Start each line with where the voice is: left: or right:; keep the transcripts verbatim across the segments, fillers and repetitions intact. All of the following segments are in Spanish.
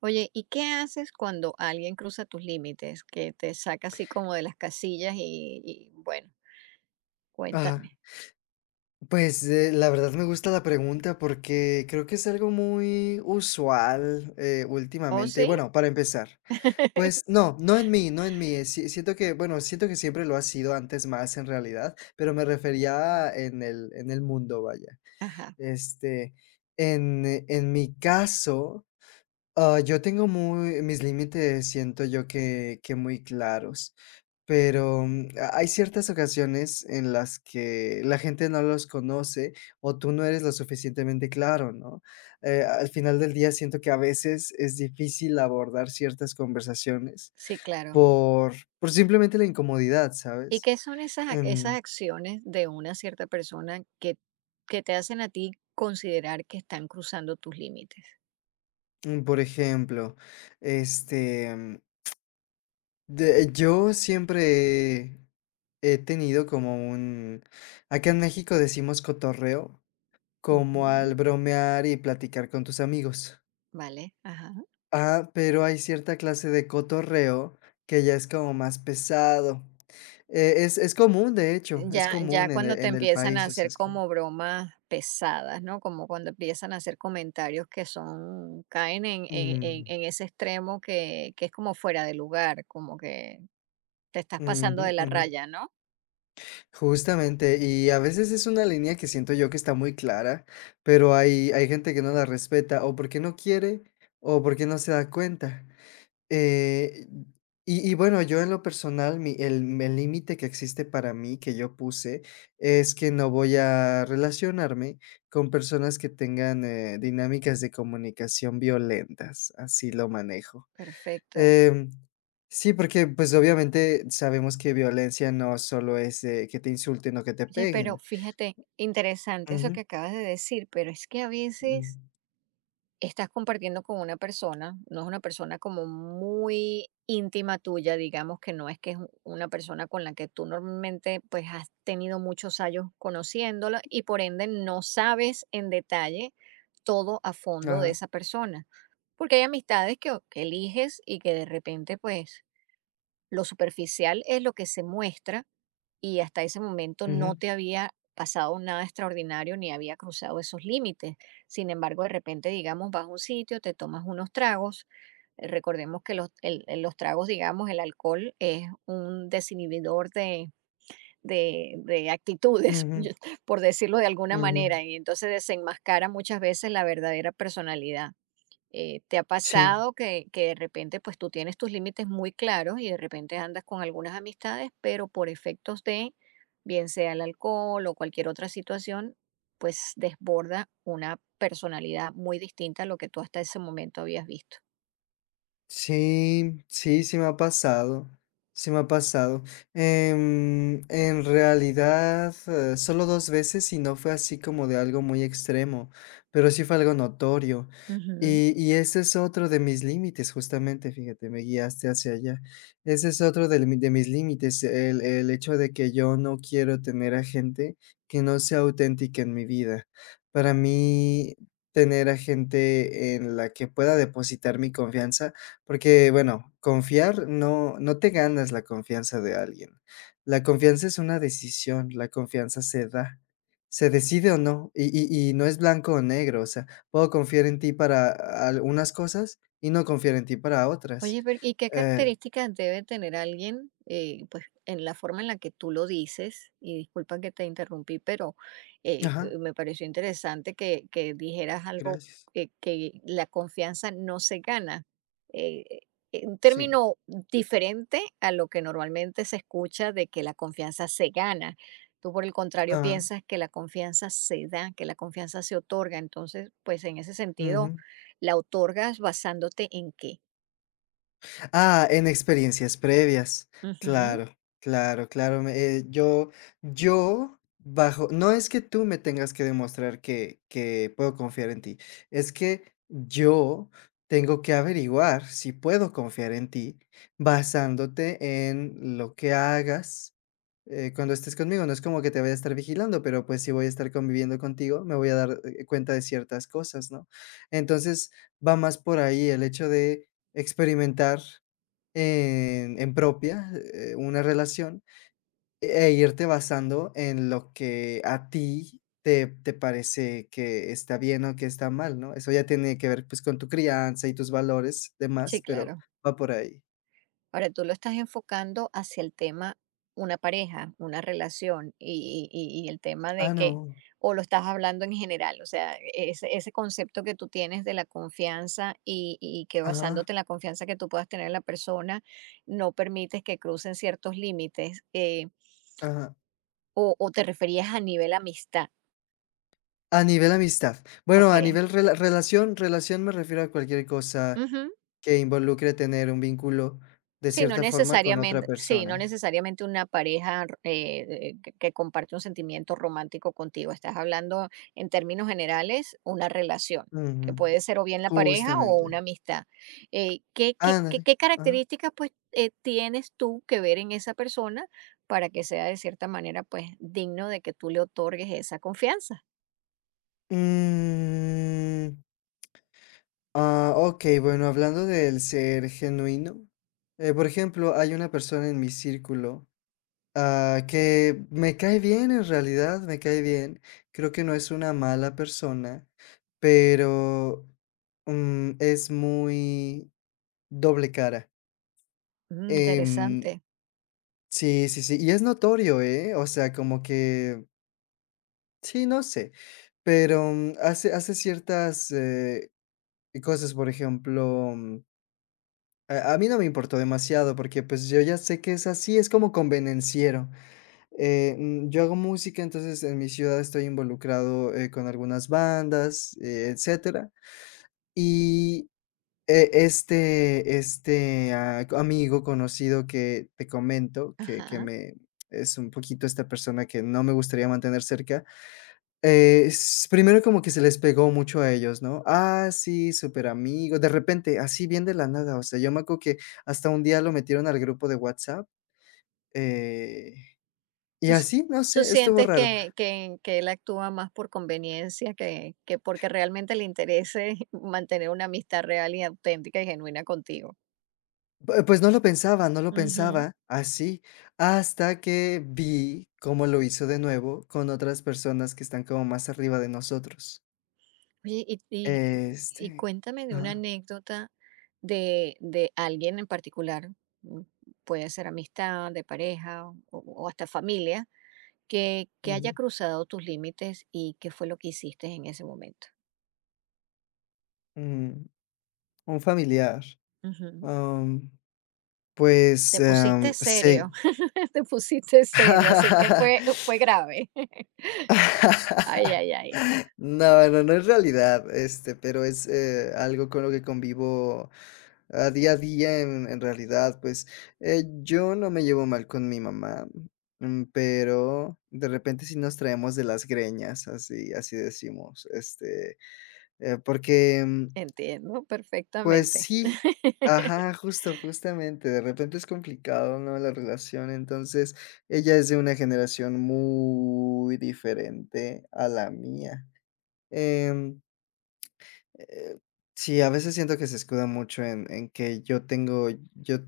right: Oye, ¿y qué haces cuando alguien cruza tus límites, que te saca así como de las casillas y, y, bueno,
left: Ajá.
right: cuéntame.
left: Pues, eh, la verdad me gusta la pregunta porque creo que es algo muy usual, eh,
right: ¿Oh,
left: últimamente.
right: sí?
left: Bueno, para empezar, pues no, no en mí, no en mí, eh, si siento que, bueno, siento que siempre lo ha sido antes más en realidad, pero me refería
right: Mm.
left: en el en el mundo, vaya.
right: Ajá,
left: Este, en en mi caso, ah, yo tengo muy mis límites, siento yo que que muy claros, pero, mm, ha hay ciertas ocasiones en las que la gente no los conoce, o tú no eres lo suficientemente claro, ¿no? Eh, al final del día siento que a veces es difícil abordar ciertas conversaciones
right: sí, claro.
left: por por simplemente la incomodidad,
right: ¿Y
left: ¿sabes?
right: qué son esas, ac- esas
left: Em,
right: acciones de una cierta persona que, que te hacen a ti considerar que están cruzando tus límites?
left: mm, por ejemplo, este, mm, de yo siempre he tenido como un acá en México decimos cotorreo, como al
right: Ujú,
left: bromear y platicar con tus amigos.
right: vale, ajá.
left: Ah, pero hay cierta clase de cotorreo que ya es como más pesado. Eh, es es común, de hecho, es
right: Ya, ya
left: común en
right: cuando
left: el
right: te
left: en el
right: empiezan a
left: país, o sea,
right: hacer
left: es como.
right: como bromas pesadas, ¿no? Como cuando empiezan a hacer comentarios que son, caen en, en- en-
left: Ujú,
right: en ese extremo que, que es como fuera de lugar, como que te estás pasando
left: ujú,
right: de la
left: ujú.
right: raya, ¿no?
left: Justamente, y a veces es una línea que siento yo que está muy clara, pero hay hay gente que no la respeta, o porque no quiere, o porque no se da cuenta. Eh, y y bueno, yo en lo personal, mi el el límite que existe para mí, que yo puse, es que no voy a relacionarme con personas que tengan, eh, dinámicas de comunicación violentas, así lo manejo.
right: Perfecto.
left: Em, sí, porque, pues, obviamente sabemos que violencia no solo es, eh, que te insulten o que te
right: Oye, pero
left: peguen.
right: fíjate, interesante eso
left: Ujú,
right: que acabas de decir, pero es que a
left: mm,
right: veces estás compartiendo con una persona, no es una persona como muy íntima tuya, digamos que no es que es u- una persona con la que tú normalmente pues has tenido muchos años conociéndola y por ende no sabes en detalle todo a fondo de
left: ajá,
right: esa persona. Porque hay amistades que, que eliges y que de repente pues lo superficial es lo que se muestra y hasta ese momento no
left: ujú,
right: te había pasado nada extraordinario ni había cruzado esos límites. Sin embargo, de repente, digamos, vas a un sitio, te tomas unos tragos. eh, Recordemos que los, el- el- los tragos, digamos, el alcohol es un desinhibidor de, de- de actitudes,
left: ujú,
right: yo- por decirlo de alguna
left: ujú,
right: manera, y entonces desenmascara muchas veces la verdadera personalidad. Eh, ¿te ha
left: sí.
right: pasado que, que de repente pues tú tienes tus límites muy claros y de repente andas con algunas amistades, pero por efectos de, bien sea el alcohol o cualquier otra situación, pues desborda una personalidad muy distinta a lo que tú hasta ese momento habías visto?
left: Sí, sí, sí me ha pasado, sí me ha pasado. Em, en realidad, eh, solo dos veces y no fue así como de algo muy extremo, pero sí fue algo notorio.
right: Ujú.
left: Y, y ese es otro de mis límites, justamente, fíjate, me guiaste hacia allá. Ese es otro de, de mis límites, el, el hecho de que yo no quiero tener a gente que no sea auténtica en mi vida. Para mí, tener a gente en la que pueda depositar mi confianza porque, bueno, confiar no no te ganas la confianza de alguien. La confianza es una decisión, la confianza se da, se decide o no, y y y no es blanco o negro, o sea, puedo confiar en ti para algunas cosas y no confiar en ti para otras.
right: Oye, pero ¿y qué
left: Eh
right: características debe tener alguien, eh, pues, en la forma en la que tú lo dices? Y disculpa que te interrumpí, pero eh,
left: ajá,
right: eh, me pareció interesante que, que dijeras algo
left: gracias.
right: que, que la confianza no se gana. Eh, eh, un
left: Sí,
right: término diferente a lo que normalmente se escucha de que la confianza se gana. Tú, por el contrario,
left: ajá,
right: piensas que la confianza se da, que la confianza se otorga. Entonces, pues, en ese sentido,
left: ujú.
right: ¿la otorgas basándote en qué?
left: Ah, en experiencias previas.
right: Ujú,
left: Claro, claro, claro. me- eh, yo, yo bajo, no es que tú me tengas que demostrar que, que puedo confiar en ti, es que yo tengo que averiguar si puedo confiar en ti basándote en lo que hagas. eh, cuando estés conmigo, no es como que te voy a estar vigilando, pero pues si voy a estar conviviendo contigo, me voy a dar eh, cuenta de ciertas cosas, ¿no? Entonces va más por ahí el hecho de experimentar en en propia, eh, una relación, e e irte basando en lo que a ti te te parece que está bien o que está mal, ¿no? Eso ya tiene que ver, pues, con tu crianza y tus valores,
right: sí,
left: demás, pero
right: claro.
left: va por ahí.
right: Ahora tú lo estás enfocando hacia el tema una pareja, una relación y, y- y el tema de
left: Ah,
right: que,
left: no.
right: o lo estás hablando en general, o sea, ese, ese concepto que tú tienes de la confianza y, y que
left: Ajá,
right: basándote en la confianza que tú puedas tener en la persona, no permites que crucen ciertos límites, eh,
left: ajá.
right: o, o te referías a nivel amistad,
left: A nivel amistad. Bueno, a
right: ¿ok?
left: nivel rela relación relación me refiero a cualquier cosa
right: Ujú.
left: que involucre tener un vínculo de
right: Sí, no
left: cierta forma con
right: necesariamente
left: otra
right: sí, no
left: persona.
right: necesariamente una pareja eh, eh, que que comparte un sentimiento romántico contigo. Estás hablando, en términos generales, una relación, que
left: Ujú.
right: puede ser o bien la pareja o
left: Justamente.
right: una amistad. Eh, ¿qué qué qué
left: Ándale.
right: qué
left: Ajá.
right: características, pues, eh, tienes tú que ver en esa persona para que sea, de cierta manera, pues, digno de que tú le otorgues esa confianza?
left: Mm, ah, ok, bueno, hablando del ser genuino, eh, por ejemplo, hay una persona en mi círculo, ah, que me cae bien en realidad, me cae bien. Creo que no es una mala persona, pero mm, es muy doble cara.
right: Mm,
left: Em,
right: interesante.
left: sí, sí, sí, y es notorio, ¿eh? O sea, como que, sí, no sé, pero mm, hace, hace ciertas eh, cosas, por ejemplo. A a mí no me importó demasiado porque, pues, yo ya sé que es así, es como convenenciero. Eh, mm, yo hago música, entonces en mi ciudad estoy involucrado, eh, con algunas bandas, eh, etcétera. Y, eh, este este, ah, co- amigo conocido que te comento, que que
right: Ajá.
left: me es un poquito esta persona que no me gustaría mantener cerca, eh, s primero como que se les pegó mucho a ellos, ¿no? Ah, sí, súper amigo. De repente, así bien de la nada, o sea, yo me acuerdo que hasta un día lo metieron al grupo de WhatsApp, eh,
right: ¿Tú
left: y
right: s
left: así, no
right: Tú
left: sé, estuvo
right: sientes
left: raro.
right: que que que él actúa más por conveniencia que que porque realmente le interese mantener una amistad real y auténtica y genuina contigo?
left: P eh, Pues no lo pensaba, no lo
right: Ujú.
left: pensaba así, hasta que vi cómo lo hizo de nuevo con otras personas que están como más arriba de nosotros.
right: Oye, y y y
left: Este
right: cuéntame de una
left: ajá,
right: anécdota de de alguien en particular, mm, puede ser amistad, de pareja o o hasta familia, que que haya
left: ujú,
right: cruzado tus límites, ¿y qué fue lo que hiciste en ese momento?
left: mm, un familiar, am, pues,
right: Te pusiste
left: am, se
right: serio, te pusiste serio, así que fue fue grave. Ay, ay, ay,
left: No, no, no es realidad, este, pero es, eh, algo con lo que convivo, a día a día en en realidad, pues, eh, yo no me llevo mal con mi mamá, mm, pero de repente sí nos traemos de las greñas, así así decimos, este, eh, porque mm,
right: entiendo
left: pues
right: perfectamente.
left: sí, ajá, justo, justamente, de repente es complicado, ¿no?, la relación, entonces, ella es de una generación muy diferente a la mía, em, eh, sí, a veces siento que se escuda mucho en en que yo tengo yo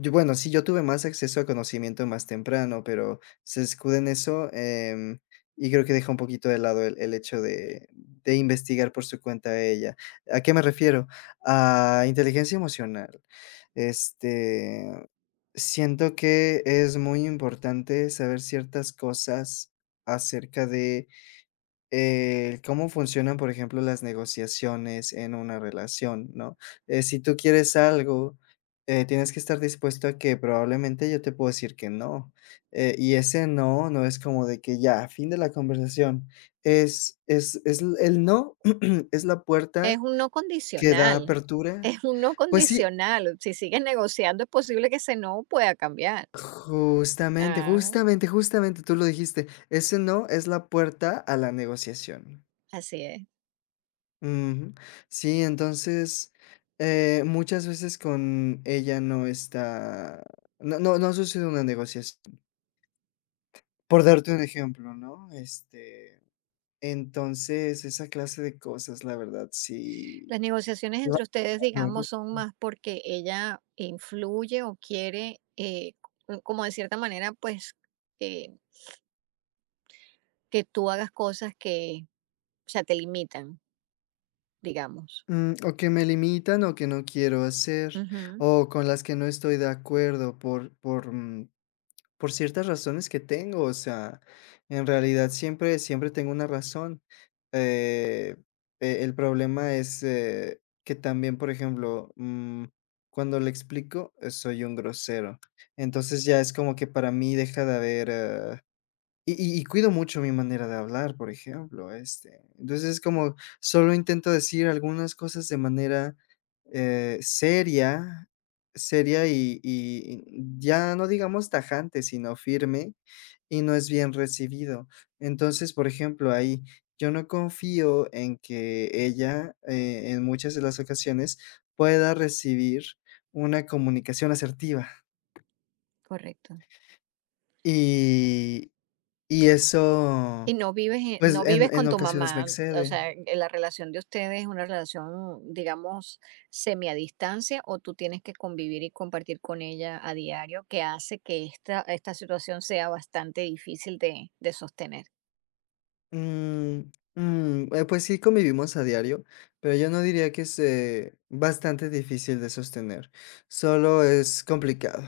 left: yo, bueno, sí, yo tuve más acceso a conocimiento más temprano, pero se escuda en eso, em, y creo que deja un poquito de lado el el hecho de de investigar por su cuenta ella, ¿a qué me refiero? A inteligencia emocional, este, siento que es muy importante saber ciertas cosas acerca de eh, cómo funcionan, por ejemplo, las negociaciones en una relación, ¿no? Eh, si tú quieres algo, eh, tienes que estar dispuesto a que probablemente yo te puedo decir que no. Eh, y ese no, no es como de que ya, fin de la conversación. Es, es, es l- el no, es la puerta
right: Es un no
left: que da
right: condicional,
left: apertura.
right: es un no
left: Pues sí,
right: condicional. Si sigues negociando, es posible que ese no pueda cambiar.
left: justamente,
right: Ah,
left: justamente, justamente, tú lo dijiste. Ese no es la puerta a la negociación.
right: así es.
left: Ujú. Sí, entonces, eh, muchas veces con ella no está no no no ha sucedido una negociación. Por darte un ejemplo, ¿no? Este, entonces, esa clase de cosas, la verdad, sí
right: Las negociaciones
left: sí va
right: entre ustedes,
left: bajando un poco.
right: digamos, son más porque ella influye o quiere, eh, co como de cierta manera, pues, eh, que tú hagas cosas que, o sea, te limitan, digamos.
left: Mm, o que me limitan, o que no quiero hacer,
right: Ujú,
left: o con las que no estoy de acuerdo por por, mm, por ciertas razones que tengo, o sea, en realidad siempre siempre tengo una razón. Eh, e el problema es, eh, que también, por ejemplo, mm, cuando le explico, eh, soy un grosero. Entonces, ya es como que para mí deja de haber, ah y y y cuido mucho mi manera de hablar, por ejemplo, este, entonces, es como solo intento decir algunas cosas de manera, eh, seria seria y y ya no digamos tajante, sino firme, y no es bien recibido. Entonces, por ejemplo, ahí, yo no confío en que ella, eh, en muchas de las ocasiones, pueda recibir una comunicación asertiva,
right: correcto.
left: y y
right: Y
left: eso.
right: no vives en
left: Pues,
right: no
left: en
right: vives con
left: en
right: tu
left: ocasiones me
right: mamá, o
left: excede.
right: sea, eh, la relación de ustedes es una relación, digamos, semi a distancia o tú tienes que convivir y compartir con ella a diario, que hace que esta esta situación sea bastante difícil de de sostener.
left: Mm, mm, eh, pues sí convivimos a diario, pero yo no diría que es, eh, bastante difícil de sostener, solo es complicado.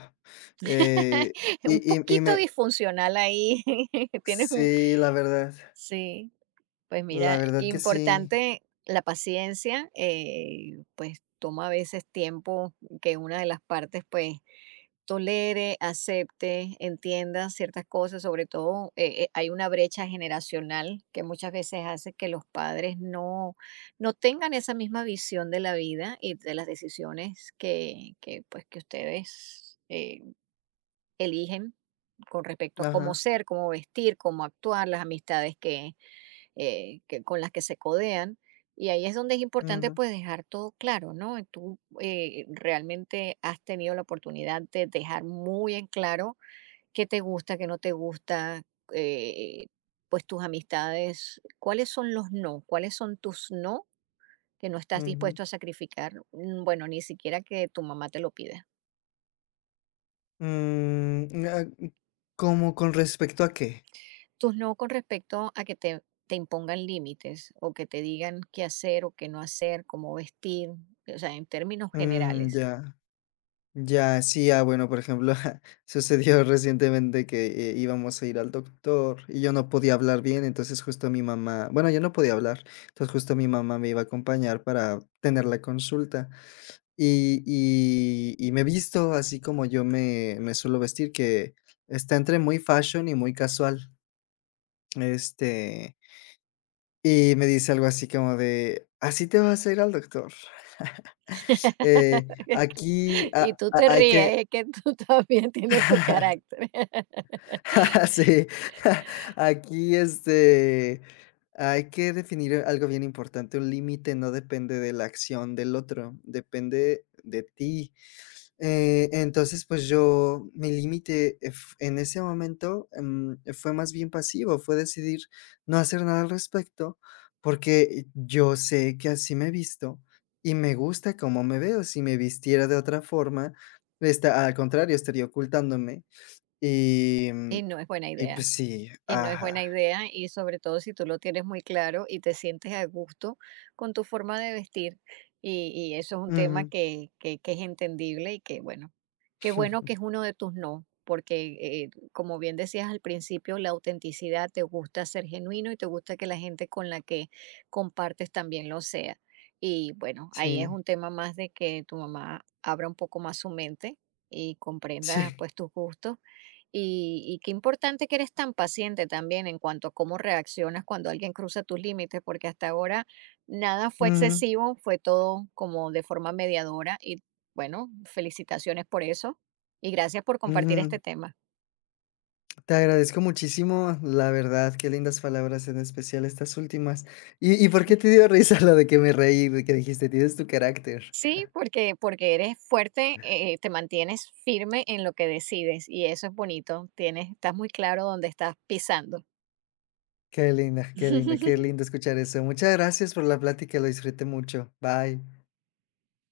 left: Eh,
right: Un
left: y y y
right: poquito
left: me
right: disfuncional ahí, tienes un
left: Sí, la verdad,
right: sí, pues
left: la
right: mira,
left: verdad que sí.
right: importante la paciencia, eh, pues toma a veces tiempo que una de las partes, pues, tolere, acepte, entienda ciertas cosas, sobre todo eh, eh, hay una brecha generacional que muchas veces hace que los padres no, no tengan esa misma visión de la vida y de las decisiones que, que, pues, que ustedes eh, eligen con respecto a cómo
left: Ajá.
right: ser, cómo vestir, cómo actuar, las amistades que, eh, que, con las que se codean. Y ahí es donde es importante
left: Ujú,
right: pues dejar todo claro, ¿no? Tú eh, realmente has tenido la oportunidad de dejar muy en claro qué te gusta, qué no te gusta, eh, pues tus amistades, cuáles son los no, cuáles son tus no que no estás
left: ujú.
right: dispuesto a sacrificar, mm, bueno, ni siquiera que tu mamá te lo pida.
left: Mm, ah, ¿cómo con respecto a qué?
right: Tus no con respecto a que te, te impongan límites o que te digan qué hacer o qué no hacer, cómo vestir, o sea, en términos
left: Mm,
right: generales.
left: ya. Ya, sí, ah, bueno, por ejemplo, sucedió recientemente que, eh, íbamos a ir al doctor y yo no podía hablar bien, entonces justo mi mamá, bueno, yo no podía hablar, entonces justo mi mamá me iba a acompañar para tener la consulta y y y me he visto así como yo me me suelo vestir, que está entre muy fashion y muy casual, este, y me dice algo así como de: "¿Así te vas a ir al doctor? Eh, aquí
right: Y
left: ah
right: tú te
left: ha hay
right: ríes,
left: que"
right: es que tú también tienes tu carácter.
left: Sí, aquí, este, hay que definir algo bien importante, un límite no depende de la acción del otro, depende de ti. Eh, entonces, pues yo, mi límite eh, f- en ese momento, mm, fue más bien pasivo, fue decidir no hacer nada al respecto, porque yo sé que así me he visto y me gusta cómo me veo. Si me vistiera de otra forma, está, al contrario, estaría ocultándome y, mm,
right: Y no es buena
left: y
right: idea.
left: pues sí,
right: Y no es buena
left: ajá.
right: idea, y sobre todo si tú lo tienes muy claro y te sientes a gusto con tu forma de vestir. Y, y eso es un tema
left: Ujú.
right: que, que, que es entendible y que, bueno, qué bueno que es uno de tus no, porque eh, como bien decías al principio, la autenticidad te gusta ser genuino y te gusta que la gente con la que compartes también lo sea. Y bueno, ahí es
left: Sí,
right: un tema más de que tu mamá abra un poco más su mente y comprenda
left: sí.
right: pues tus gustos y, y qué importante que eres tan paciente también en cuanto a cómo reaccionas cuando alguien cruza tus límites, porque hasta ahora nada fue
left: Ujú,
right: excesivo, fue todo como de forma mediadora y bueno, felicitaciones por eso y gracias por compartir este
left: ujú.
right: tema.
left: Te agradezco muchísimo, la verdad, qué lindas palabras, en especial estas últimas. ¿Y y por qué te dio risa lo de que me reí, de que dijiste: "Tienes tu carácter"?
right: Sí, porque, porque eres fuerte, eh, te mantienes firme en lo que decides y eso es bonito, tienes, estás muy claro dónde estás pisando.
left: Qué linda, qué linda, qué lindo escuchar eso. Muchas gracias por la plática, lo disfruté mucho. Bye.